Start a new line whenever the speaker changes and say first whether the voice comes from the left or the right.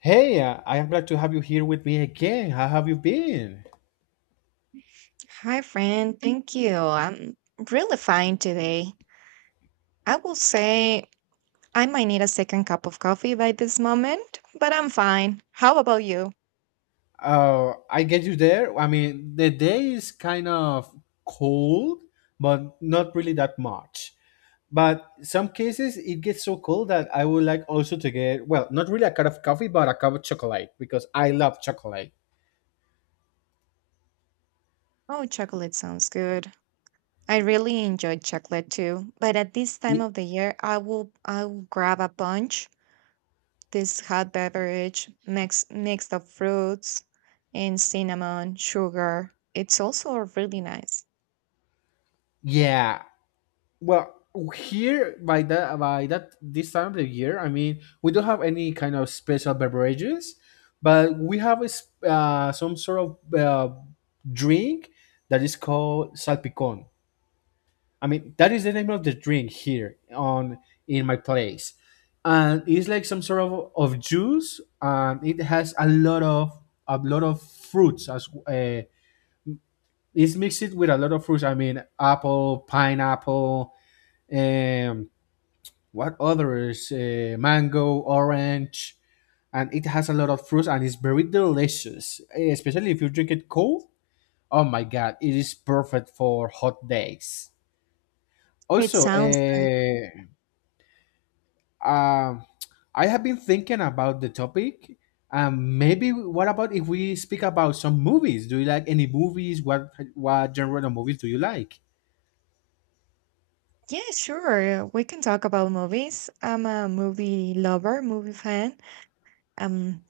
left: Hey, I am glad to have you here with me again. How have you been?
right: Hi, friend. Thank you. I'm really fine today. I will say I might need a second cup of coffee by this moment, but I'm fine. How about you?
left: I get you there. I mean, the day is kind of cold, but not really that much. But some cases it gets so cold that I would like also to get, well, not really a cup of coffee, but a cup of chocolate because I love chocolate.
right: Oh, chocolate sounds good. I really enjoy chocolate too, but at this time
left: Y-
right: of the year, I will grab a bunch. This hot beverage mixed of fruits and cinnamon, sugar. It's also really nice.
left: Yeah. Well, Here by that this time of the year, I mean we don't have any kind of special beverages, but we have some sort of drink that is called salpicón. I mean that is the name of the drink here on in my place, and it's like some sort of juice, and it has a lot of fruits as it's mixed with a lot of fruits. I mean apple, pineapple. Um, what others? Mango, orange, and it has a lot of fruits and it's very delicious, especially if you drink it cold. Oh my god, it is perfect for hot days.
right: It
left: Also,
right: sounds nice.
left: um, I have been thinking about the topic. Maybe what about if we speak about some movies? Do you like any movies? What genre of movies do you like?
right: Yeah, sure. We can talk about movies. I'm a movie lover, movie fan. Um,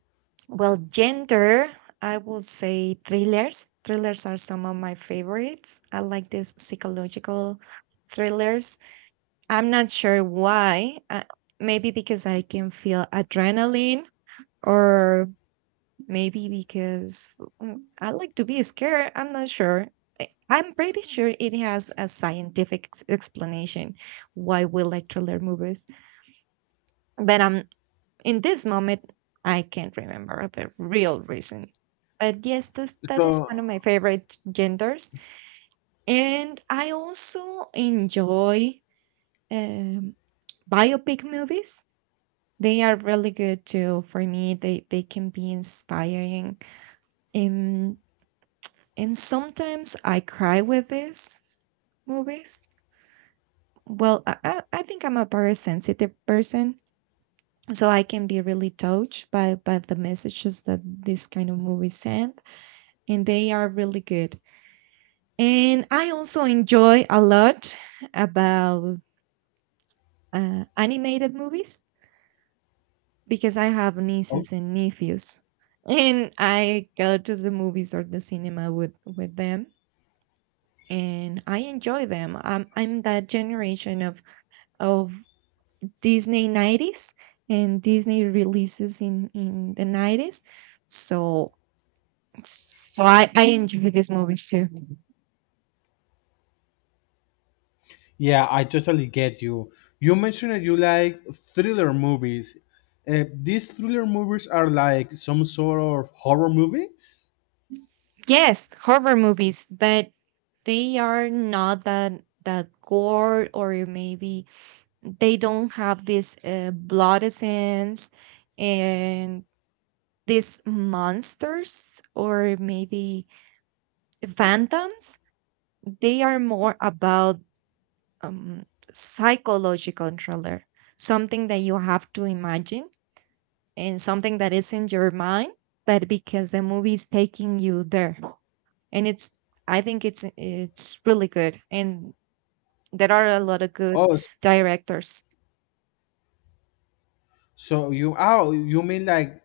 right: well, gender, I will say thrillers. Thrillers are some of my favorites. I like these psychological thrillers. I'm not sure why. Maybe because I can feel adrenaline or maybe because I like to be scared. I'm not sure. I'm pretty sure it has a scientific explanation why we like thriller movies, but in this moment, I can't remember the real reason. But yes, that is one of my
left: So,
right: favorite genders, and I also enjoy um, biopic movies. They are really good too. For me, they can be inspiring. Um. And sometimes I cry with these movies. Well, I think I'm a very sensitive person, so I can be really touched by the messages that this kind of movies send, and they are really good. And I also enjoy a lot about animated movies because I have nieces and nephews, and I go to the movies or the cinema with them, and I enjoy them. I'm that generation of Disney 90s and Disney releases in the 90s. So so I enjoy these movies too.
left: Yeah, I totally get you. You mentioned that you like thriller movies. These thriller movies are like some sort of horror movies.
right: Yes, horror movies, but they are not that gore, or maybe they don't have this blood essence and these monsters, or maybe phantoms. They are more about um, psychological thriller, something that you have to imagine and something that is in your mind, but because the movie is taking you there, and it's, I think it's really good, and there are a lot of good
left: Oh, s-
right: directors.
left: so, you mean like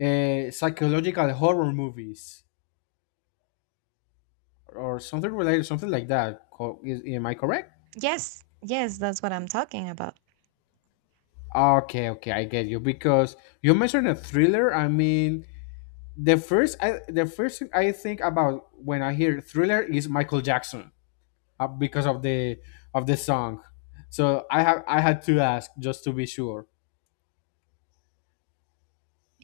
left: psychological horror movies or something related, something like that? Am I correct?
right: Yes, yes, that's what I'm talking about.
left: Okay, okay, I get you because you mentioned a thriller. I mean, the first thing I think about when I hear thriller is Michael Jackson, because of the song. So I had to ask just to be sure.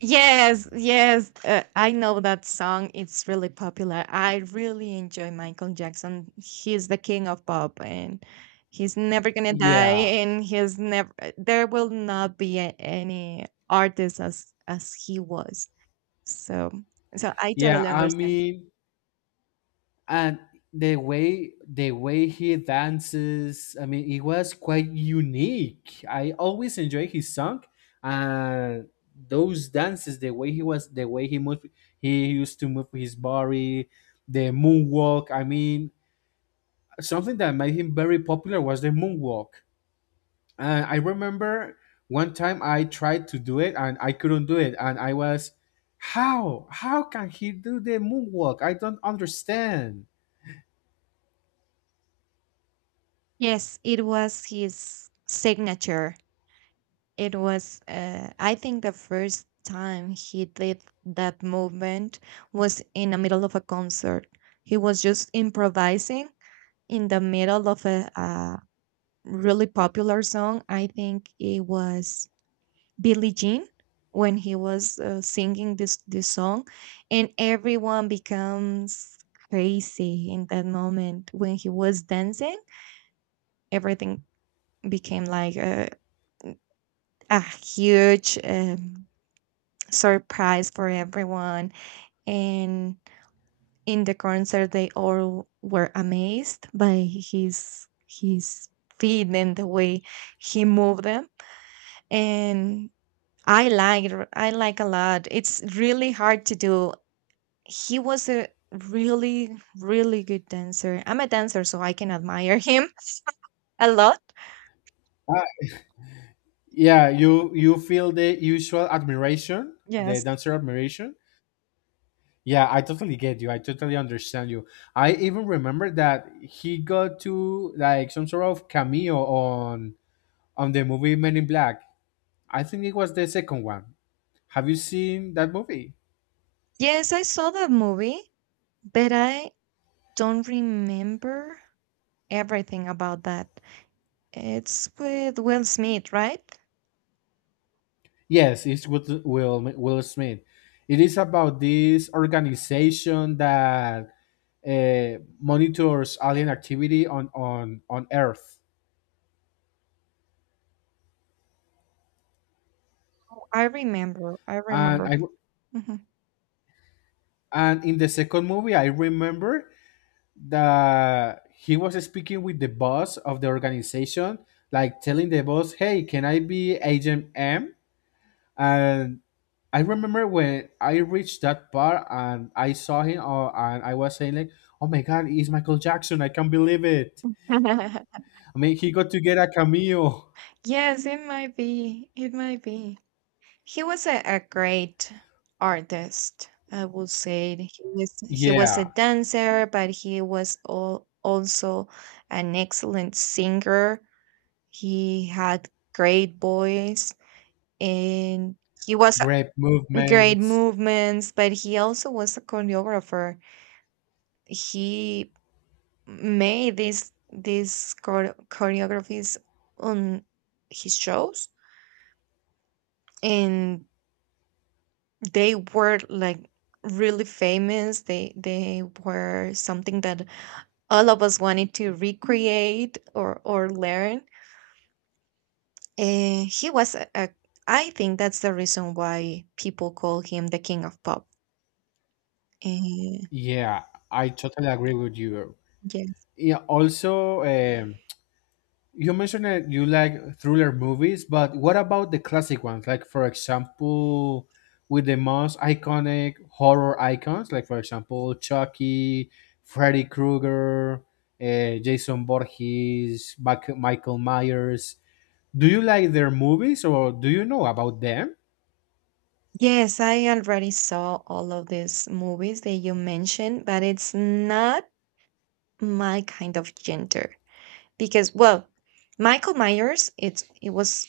right: Yes, yes, I know that song. It's really popular. I really enjoy Michael Jackson. He's the king of pop and he's never gonna die,
left: Yeah,
right: and he's never, there will not be any artist as he was. So so I
left: yeah.
right: totally
left: I
right: understand.
left: mean, and the way he dances. I mean, it was quite unique. I always enjoy his song, and those dances, the way he was, the way he moved, he used to move his body, the moonwalk. I mean, something that made him very popular was the moonwalk. I remember one time I tried to do it and I couldn't do it, and I was, how can he do the moonwalk? I don't understand.
right: Yes, it was his signature. It was, I think the first time he did that movement was in the middle of a concert. He was just improvising in the middle of a really popular song. I think it was Billie Jean when he was singing this song, and everyone becomes crazy in that moment when he was dancing. Everything became like a huge surprise for everyone. And in the concert, they all were amazed by his feet and the way he moved them. And I like a lot. It's really hard to do. He was a really really good dancer. I'm a dancer, so I can admire him a lot.
left: Uh, yeah, you feel the usual admiration, the
right: Yes.
left: dancer admiration. Yeah, I totally get you. I totally understand you. I even remember that he got to, like, some sort of cameo on the movie Men in Black. I think it was the second one. Have you seen that movie?
right: Yes, I saw that movie, but I don't remember everything about that. It's with Will Smith, right?
left: Yes, it's with Will Smith. It is about this organization that monitors alien activity on Earth.
right: Oh, I remember. I
left: And I
right: remember. Mhm.
left: and in the second movie, I remember that he was speaking with the boss of the organization, like telling the boss, "Hey, can I be Agent M?" And I remember when I reached that part and I saw him, and I was saying like, "Oh my God, it's Michael Jackson! I can't believe it." I mean, he got to get a cameo.
right: Yes, it might be. It might be. He was a great artist. I would say he was a
left: Yeah,
right: dancer, but he was also an excellent singer. He had great voice and he was,
left: great
right: a- great
left: movements.
right: movements, but he also was a choreographer. He made these choreographies on his shows, and they were like really famous. They were something that all of us wanted to recreate or learn, and he was a, I think that's the reason why people call him the king of pop. And
left: Yeah, I totally agree with you.
right: yes,
left: Yeah, also, you mentioned that you like thriller movies, but what about the classic ones? Like, for example, with the most iconic horror icons, like, for example, Chucky, Freddy Krueger, Jason Voorhees, Michael Myers. Do you like their movies or do you know about them?
right: yes, I already saw all of these movies that you mentioned, but it's not my kind of gender because, well, Michael Myers, it was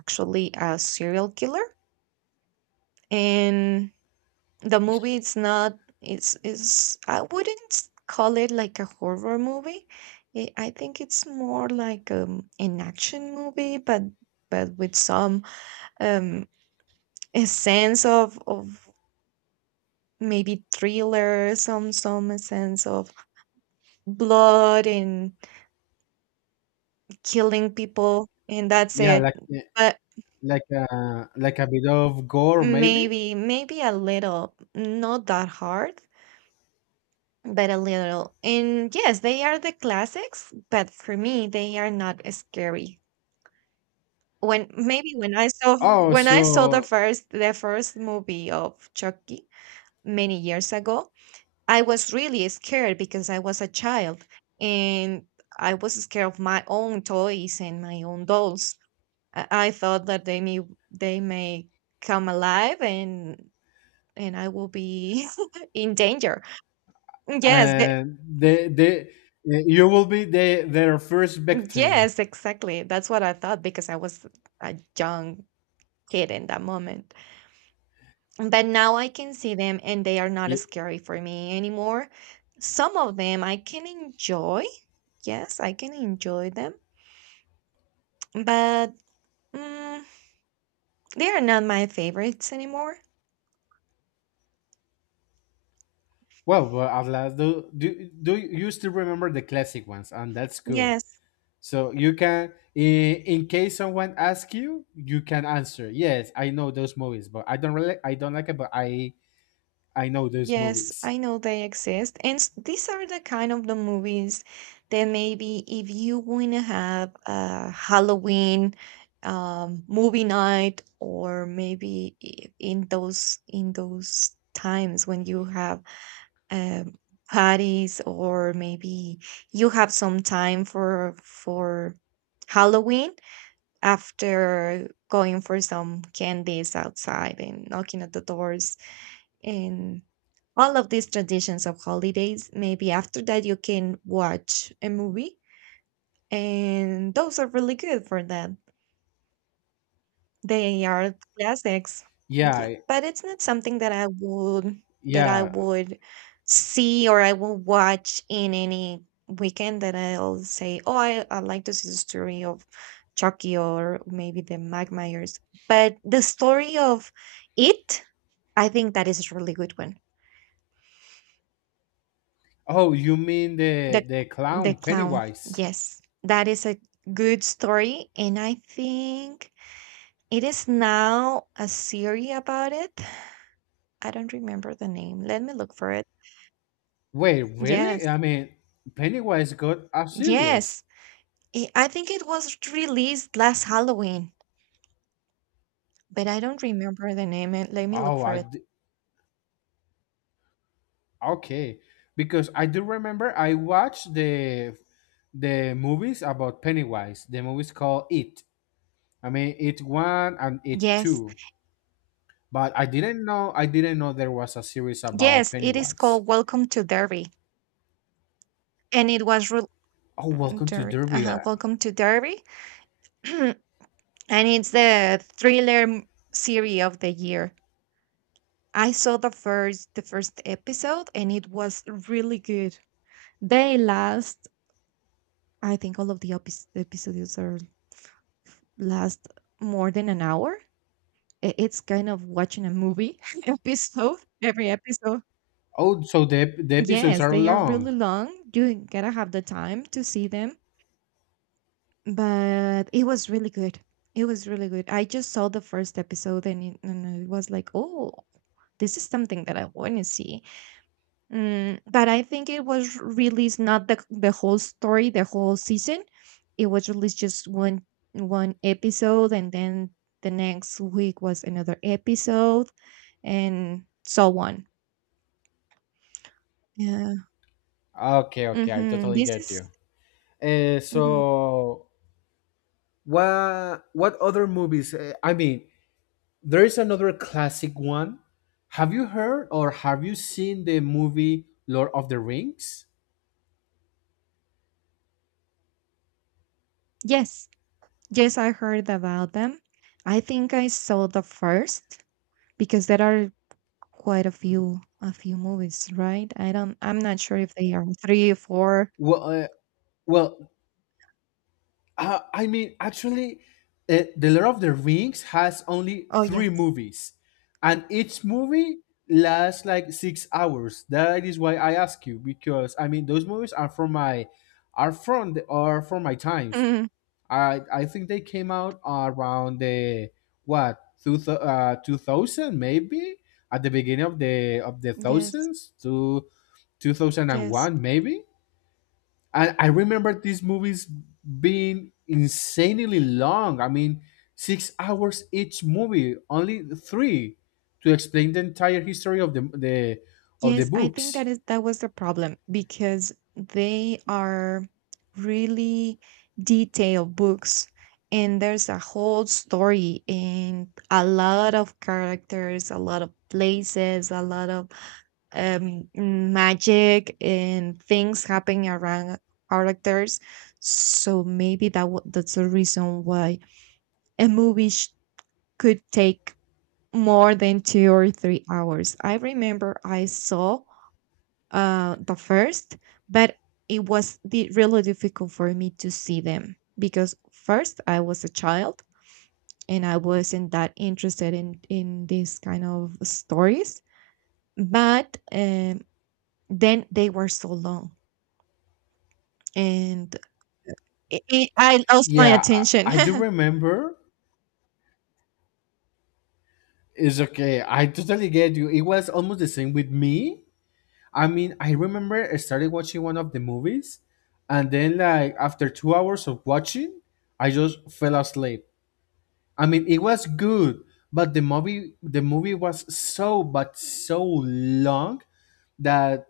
right: actually a serial killer, and the movie, it's not it's is I wouldn't call it like a horror movie. It, I think it's more like an action movie, but with some um a sense of maybe thriller, some sense of blood and killing people, and that's
left: Yeah,
right: it.
left: like
right: But
left: like a like a bit of gore maybe.
right: maybe, maybe a little, not that hard, but a little. And yes, they are the classics, but for me, they are not scary. When, maybe when I saw
left: oh
right: when I saw
left: so
right: the first movie of Chucky many years ago, I was really scared because I was a child and I was scared of my own toys and my own dolls. I thought that they may come alive, and I will be in danger. Yes, the,
left: uh, they they uh, you will be their first victim.
right: yes, exactly. That's what I thought because I was a young kid in that moment. But now I can see them and they are not
left: Ye-
right: scary for me anymore. Some of them I can enjoy. Yes, I can enjoy them, but mm, they are not my favorites anymore.
left: well, Atlas, do, do do you still remember the classic ones, and that's good,
right: Yes.
left: so you can, in case someone asks you, you can answer, yes, I know those movies, but I don't like it, but i know those
right: Yes,
left: movies.
right: I know they exist. And these are the kind of the movies that, maybe if you want to have a Halloween movie night, or maybe in those times when you have um, parties, or maybe you have some time for Halloween after going for some candies outside and knocking at the doors and all of these traditions of holidays. Maybe after that, you can watch a movie, and those are really good for that. They are classics. Yeah,
left: Yeah,
right: but it's not something that I
left: yeah.
right: would see, or I will watch in any weekend that I'll say, oh, I like to see the story of Chucky, or maybe the Mike Myers. But the story of it, I think that is a really good one.
left: Oh, you mean the
right: The
left: the
right: the
left: clown
right: clown.
left: Pennywise?
right: Yes. That is a good story, and I think it is now a series about it. I don't remember the name. Let me look for it.
left: Wait, really?
right: Yes.
left: I mean, Pennywise got a series.
right: Yes. I think it was released last Halloween, but I don't remember the name. And let me look
left: Oh,
right: for it.
left: okay. Because I do remember I watched the movies about Pennywise. The movies called It. I mean, It One and It
right: Yes.
left: Two. But I didn't know. I didn't know there was a series about
right: Yes, it is
left: Pennywise.
right: called Welcome to Derby, and it was
left: Oh, welcome to
right: Derby.
left: Derby.
right: Uh-huh. Welcome to Derby. And it's the thriller series of the year. I saw the first episode and it was really good. They last, I think all of the episodes are last more than an hour. It's kind of watching a movie episode every episode.
left: Oh, so the episodes
right: Yes,
left: are
right: they are really
left: long.
right: long. You gotta have the time to see them, but it was really good. It was really good. I just saw the first episode, and and it was like, oh, this is something that I want to see. Mm, but I think it was released, not the the whole story, the whole season. It was released just one episode, and then the next week was another episode, and so on. Yeah.
left: Okay, okay, I
right: Mm-hmm.
left: totally
right: This
left: get
right: is
left: you. Uh,
right: mm-hmm.
left: so what what other movies? I mean, there is another classic one. Have you heard or have you seen the movie Lord of the Rings?
right: Yes, yes. I heard about them. I think I saw the first, because there are quite a few movies, right? I don't, I'm not sure if they are three or four.
left: Well, uh, well, I mean, actually, the Lord of the Rings has only
right: Oh
left: three
right: yes.
left: movies, and each movie lasts like 6 hours. That is why I ask you because I mean, those movies are from my, are from my times.
right: Mhm.
left: I think they came out around the what two thou- 2000, maybe at the beginning of the
right: Yes.
left: thousands, to two thousand and
right: Yes.
left: one maybe. And I remember these movies being insanely long. I mean, 6 hours each movie, only three to explain the entire history of the
right: Yes, I think
left: books.
right: that is that was the problem because they are really detailed books, and there's a whole story and a lot of characters, a lot of places, a lot of magic and things happening around characters. So maybe that's the reason why a movie could take more than 2 or 3 hours. I remember I saw the first, but it was really difficult for me to see them, because first I was a child and I wasn't that interested in these kind of stories. But then they were so long, and I lost my
left: Yeah, I,
right: attention.
left: I do remember. It's okay. I totally get you. It was almost the same with me. I mean, I remember I started watching one of the movies, and then like after 2 hours of watching, I just fell asleep. I mean, it was good, but the movie was so long that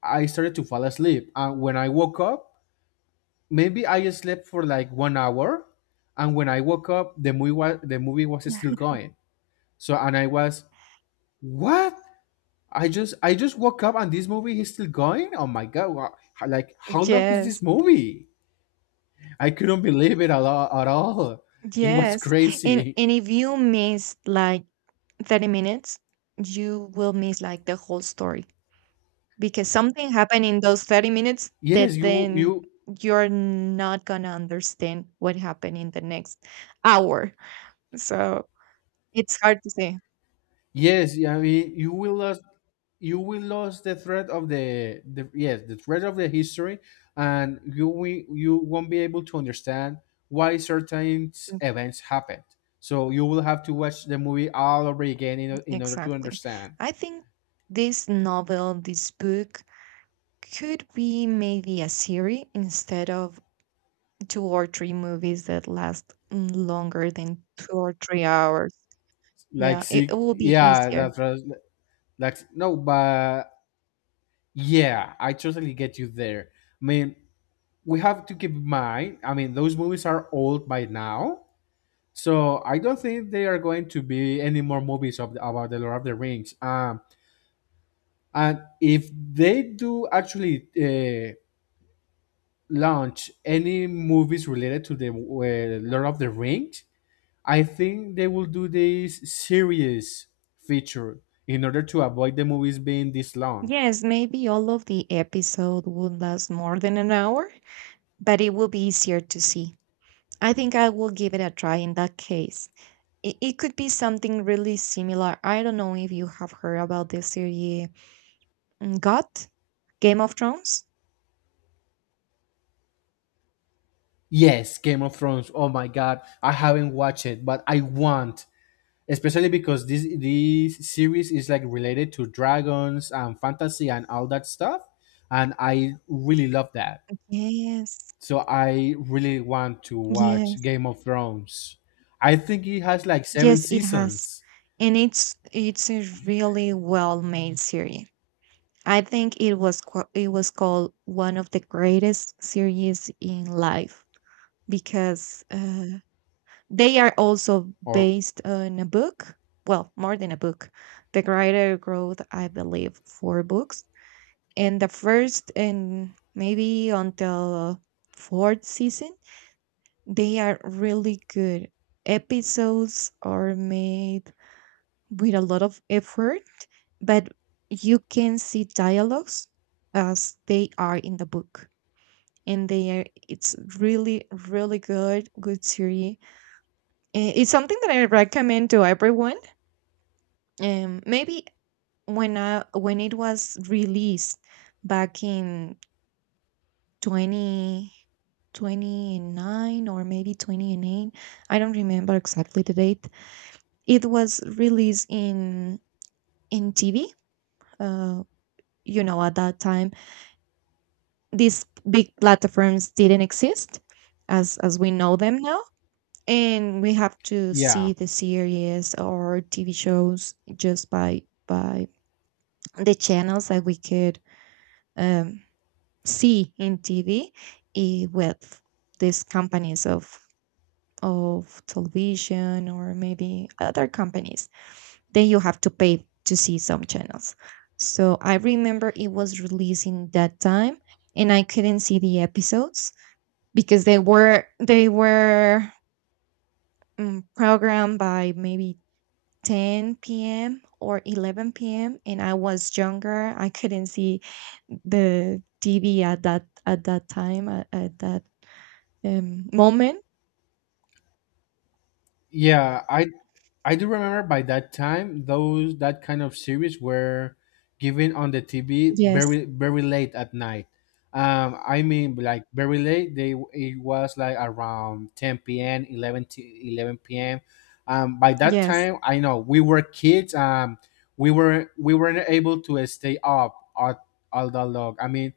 left: I started to fall asleep. And when I woke up, maybe I slept for like 1 hour, and when I woke up, the movie was still going. So, and I was, what? I just woke up and this movie is still going. Oh my god! Like, how long is this
right: Yes,
left: movie? I couldn't believe it a lot at all. It was
right: yes,
left: crazy.
right: and if you miss like 30 minutes, you will miss like the whole story, because something happened in those 30 minutes
left: Yes,
right: that
left: you
right: then
left: you
right: you're not going to understand what happened in the next hour. So it's hard to say.
left: yes. I mean, you will lose the thread of the history, and you won't be able to understand why certain
right: Mm,
left: events happened. So you will have to watch the movie all over again, in order to
right: Exactly.
left: understand.
right: I think this novel, this book, could be maybe a series instead of two or three movies that last longer than 2 or 3 hours.
left: Like,
right: Yeah, it
left: see,
right: will be
left: yeah,
right: easier.
left: that's right. Like, no, but yeah, I totally get you there. I mean, we have to keep in mind. I mean, those movies are old by now, so I don't think they are going to be any more movies about the Lord of the Rings. And if they do actually launch any movies related to the Lord of the Rings, I think they will do this series feature in order to avoid the movies being this long.
right: Yes, maybe all of the episode would last more than an hour, but it will be easier to see. I think I will give it a try in that case. It could be something really similar. I don't know if you have heard about the series GOT, Game of Thrones.
left: Yes, Game of Thrones. Oh my god, I haven't watched it, but I want, especially because this series is like related to dragons and fantasy and all that stuff, and I really love that.
right: Yes,
left: So I really want to watch
right: yes,
left: Game of Thrones. I think it has like 7
right: yes, it has,
left: seasons,
right: and it's a really well made series. I think it was called one of the greatest series in life because they are also
left: or
right: based on a book, well, more than a book. The writer wrote, I believe, four books. And the first and maybe until fourth season, they are really good. Episodes are made with a lot of effort, but you can see dialogues as they are in the book. And they are, it's really, really good series. It's something that I recommend to everyone. Maybe when it was released back in 2029 or maybe 28. I don't remember exactly the date. It was released in TV. uh, at that time, these big platforms didn't exist as we know them now, and we have to
left: yeah.
right: see the series or TV shows just by the channels that we could um, see in TV, with these companies of television or maybe other companies. Then you have to pay to see some channels. So I remember it was releasing that time, and I couldn't see the episodes because they were programmed by maybe 10 p.m. or 11 p.m. And I was younger. I couldn't see the TV at that time at that moment.
left: Yeah, I do remember. By that time those that kind of series were given on the TV
right: Yes.
left: very, very late at night. I mean, like very late. They It was like around 10 p.m., 11 to 11 p.m. By that
right: Yes.
left: time, I know we were kids. We weren't able to stay up all that long. I mean,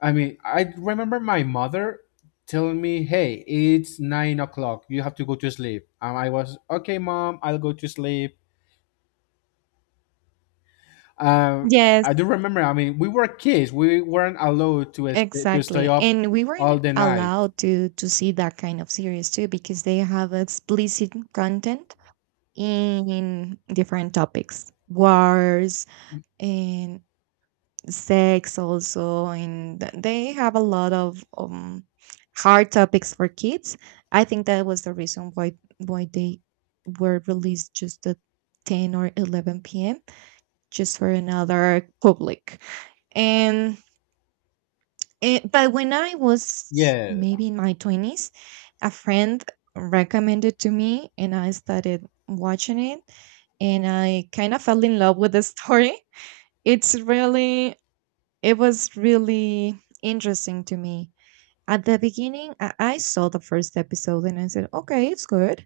left: I remember my mother telling me, "Hey, it's 9 o'clock. You have to go to sleep." And I was, "Okay, mom, I'll go to sleep." Um,
right: Yes.
left: I do remember. I mean, we were kids. We weren't allowed to stay
right: Exactly.
left: up
right: And we
left: all
right: weren't
left: the night.
right: allowed to see that kind of series too because they have explicit content in different topics. Wars and sex also, and they have a lot of hard topics for kids. I think that was the reason why they were released just at 10 or 11 p.m. just for another public. And but when I was
left: Yeah,
right: maybe in my 20s, a friend recommended to me, and I started watching it, and I kind of fell in love with the story. It's really it was really interesting to me. At the beginning, I saw the first episode and I said, okay, it's good,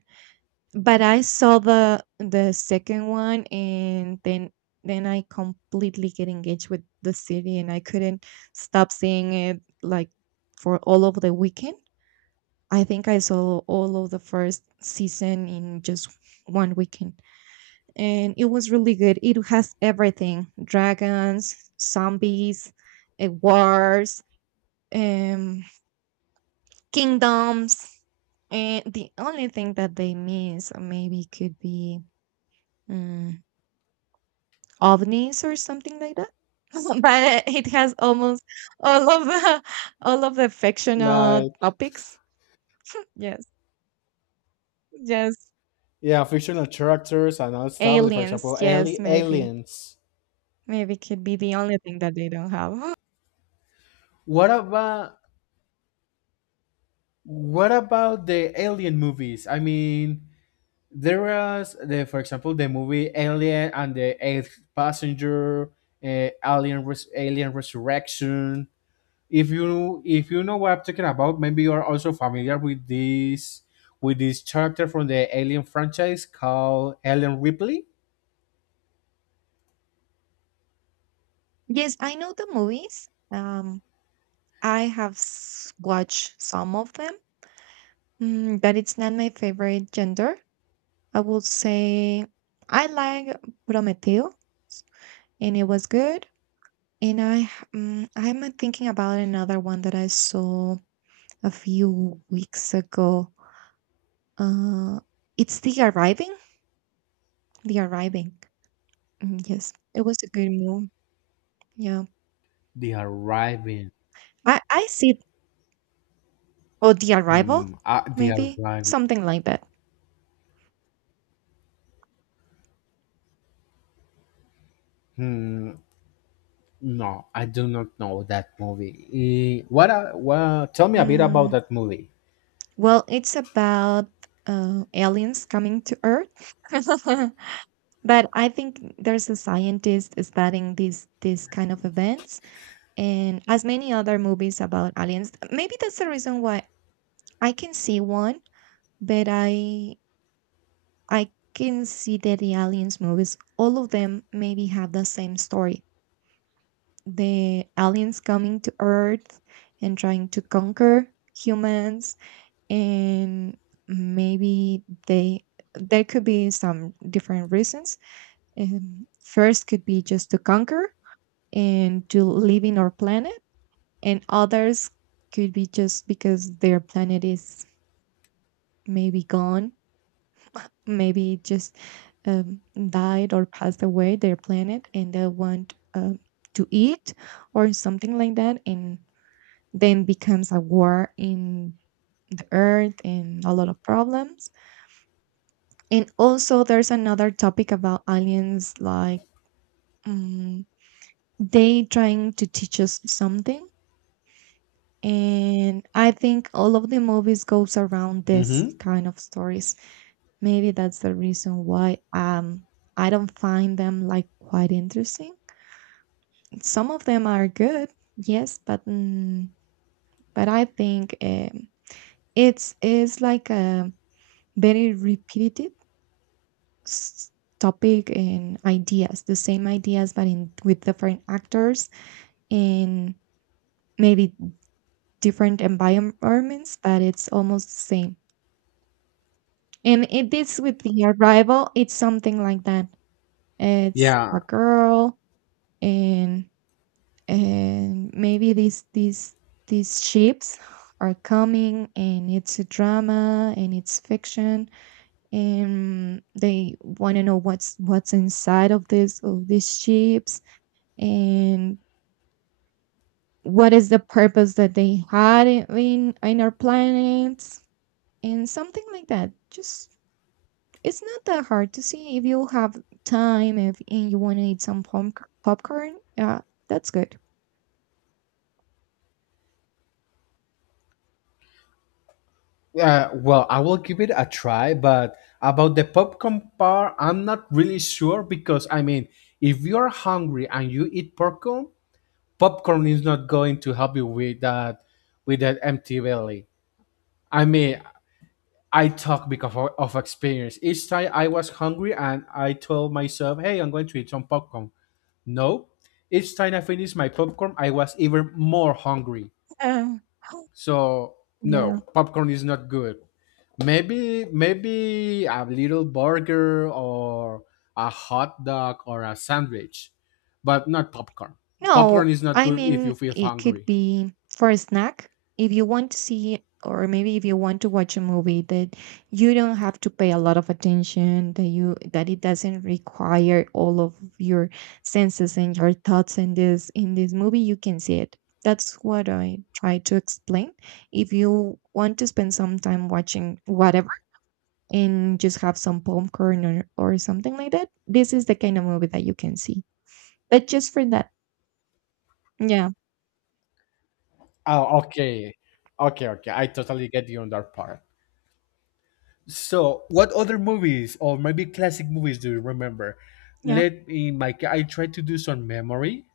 right: but I saw the second one, and then I completely get engaged with the city, and I couldn't stop seeing it, like, for all of the weekend. I think I saw all of the first season in just one weekend. And it was really good. It has everything. Dragons, zombies, wars, um kingdoms. And the only thing that they miss, maybe, could be mm, ovnis or something like that. But it has almost all of the all of the fictional
left: like,
right: topics. Yes, yes,
left: yeah, fictional characters and all stuff. Like, for example,
right: aliens. Yes, maybe,
left: aliens.
right: maybe could be the only thing that they don't have.
left: What about the alien movies? I mean, there was the, for example, the movie Alien and the Eighth Passenger, Alien Resurrection. If you know what I'm talking about, maybe you are also familiar with this character from the Alien franchise called Ellen Ripley.
right: Yes, I know the movies. I have watched some of them, but it's not my favorite gender. I would say I like Prometeo, and it was good. And I, I'm thinking about another one that I saw a few weeks ago. Uh, it's The Arriving. The Arriving. Yes, it was a good movie. Yeah,
left: The Arriving.
right: I see. Or The Arrival,
left: Hmm. The
right: maybe
left: Arriving.
right: something like that.
left: Hmm. No, I do not know that movie. Eh, what? Well, tell me a bit about
right: Mm,
left: that movie.
right: well, it's about aliens coming to Earth. But I think there's a scientist studying these kind of events, and as many other movies about aliens. Maybe that's the reason why I can see one, but I can see that the aliens movies, all of them, maybe have the same story. The aliens coming to Earth and trying to conquer humans, and maybe they there could be some different reasons. First could be just to conquer and to live in our planet, and others could be just because their planet is maybe gone, maybe just um, died or passed away their planet, and they want, to eat or something like that, and then becomes a war in the earth and a lot of problems. And also there's another topic about aliens, like, um, they trying to teach us something. And I think all of the movies goes around this
left: Mm-hmm.
right: kind of stories. Maybe that's the reason why I don't find them, like, quite interesting. Some of them are good, yes, but I think, it's like a very repetitive s- topic and ideas, the same ideas but in with different actors in maybe different environments, but it's almost the same. And it is with the arrival, it's something like that. It's
left: Yeah.
right: a girl, and maybe these ships are coming, and it's a drama, and it's fiction, and they want to know what's inside of these ships, and what is the purpose that they had in our planets, and something like that. Just, it's not that hard to see if you have time if and you want to eat some popcorn. Yeah, that's good.
left: Well, I will give it a try, but about the popcorn part, I'm not really sure because I mean, if you are hungry and you eat popcorn, popcorn is not going to help you with that, empty belly. I mean, I talk because of experience. Each time I was hungry and I told myself, "Hey, I'm going to eat some popcorn." No, each time I finished my popcorn, I was even more hungry. So
right: Yeah,
left: no,
right: yeah.
left: popcorn is not good. Maybe a little burger or a hot dog or a sandwich, but not popcorn. Popcorn
right: No,
left: is not
right: I
left: good if you
right: mean,
left: feel
right: it could
left: hungry.
right: be for a snack if you want to see, or maybe if you want to watch a movie that you don't have to pay a lot of attention, that it doesn't require all of your senses and your thoughts in this movie, you can see it. That's what I try to explain. If you want to spend some time watching whatever and just have some popcorn or something like that, this is the kind of movie that you can see. But just for that. Yeah.
left: Oh, okay. Okay, okay. I totally get you on that part. So, what other movies or maybe classic movies do you remember?
right: Yeah.
left: I try to do some memory.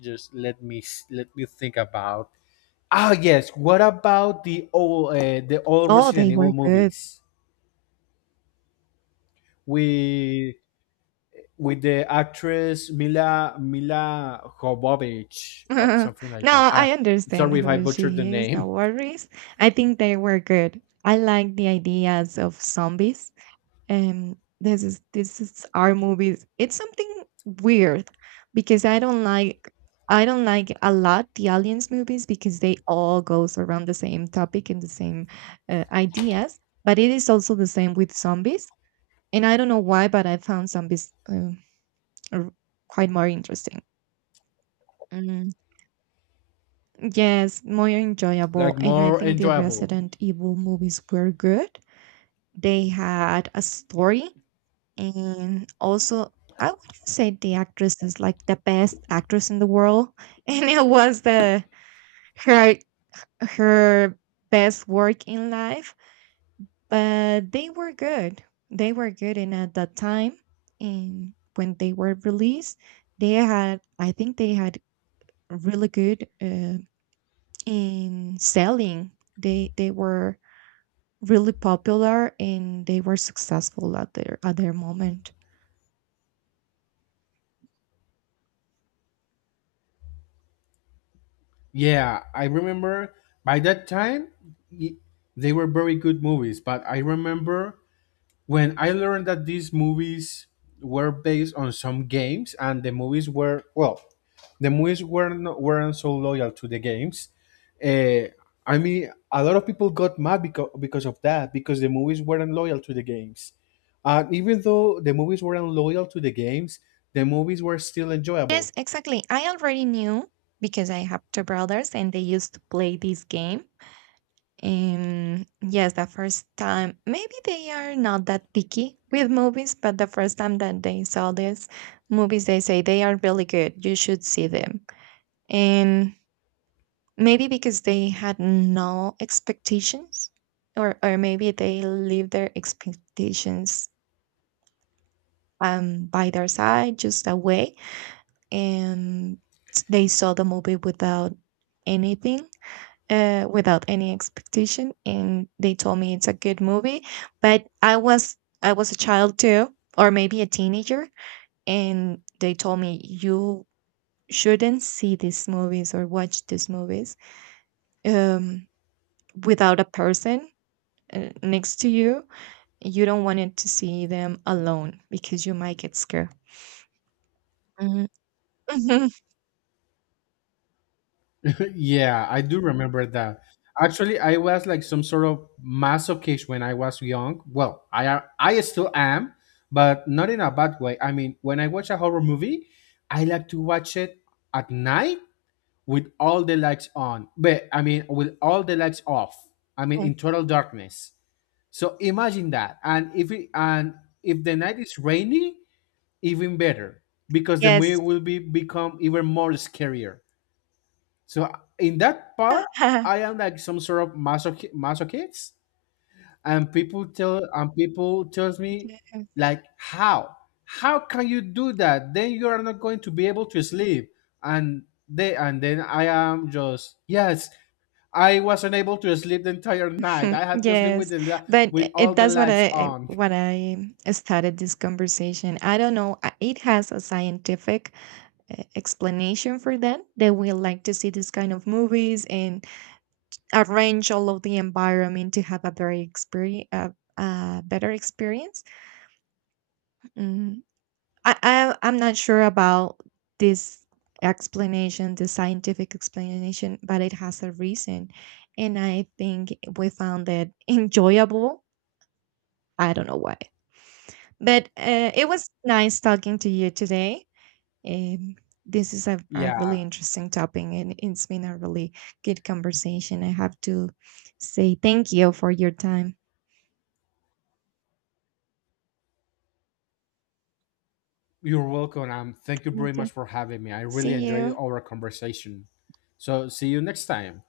left: Just let me, s- Let me think about. Ah, yes. What about the old
right: Oh,
left: Resident
right: they were
left: Evil
right: good.
left: movies with the actress Mila Jovovich or
right: No,
left: something like that? Ah,
right: I understand
left: sorry if I
right: who
left: butchered the
right: she is. No
left: name.
right: worries. I think they were good. I like the ideas of zombies. This is our movies. It's something weird because I don't like a lot the aliens movies because they all goes around the same topic and the same, ideas. But it is also the same with zombies. And I don't know why, but I found zombies, r- quite more interesting. Yes, more enjoyable.
left: Like,
right: And I
left: more
right: think the
left: enjoyable.
right: Resident Evil movies were good. They had a story, and also, I would say the actress is like the best actress in the world. And it was the her her best work in life. But they were good. They were good. And at that time, and when they were released, I think they had really good, in selling. They were really popular, and they were successful at their moment.
left: Yeah, I remember by that time y- they were very good movies, but I remember when I learned that these movies were based on some games, and the movies were, well, the movies weren't, no, weren't so loyal to the games. Uh, I mean, a lot of people got mad because of that, because the movies weren't loyal to the games. And even though the movies weren't loyal to the games, the movies were still enjoyable.
right: Yes, exactly. I already knew because I have two brothers and they used to play this game. And yes, the first time, maybe they are not that picky with movies, but the first time that they saw these movies, they say they are really good. You should see them. And maybe because they had no expectations, or maybe they leave their expectations by their side, just away, and they saw the movie without anything, without any expectation, and they told me it's a good movie. But I was a child too, or maybe a teenager, and they told me you shouldn't see these movies or watch these movies um without a person, next to you. You don't want it to see them alone because you might get scared. Mhm.
left: Yeah, I do remember that. Actually, I was like some sort of masochist when I was young. Well, I still am, but not in a bad way. I mean, when I watch a horror movie, I like to watch it at night with all the lights on. But I mean, with all the lights off. I mean, in total darkness. So imagine that. And if the night is rainy, even better because the movie
right: yes.
left: will be become even more scarier. So in that part, I am like some sort of masochist, and people tells me, like, how can you do that? Then you are not going to be able to sleep, and and then I am just yes. I was unable to sleep the entire night. I had to sleep with
right: Yes,
left: the li-
right: but
left: with all the
right: that's what
left: lights on.
right: I started this conversation. I don't know. It has a scientific, explanation for that. They will like to see this kind of movies and arrange all of the environment to have a very experience, a better experience. Mm-hmm. I'm not sure about this explanation, the scientific explanation, but it has a reason, and I think we found it enjoyable. I don't know why, but it was nice talking to you today. Um, this is a really
left: Yeah,
right: interesting topic, and it's been a really good conversation. I have to say thank you for your time.
left: you're welcome. Thank you
right: Me
left: very
right: too.
left: much for having me. I
right: See
left: really enjoyed
right: you.
left: our conversation. So see you next time.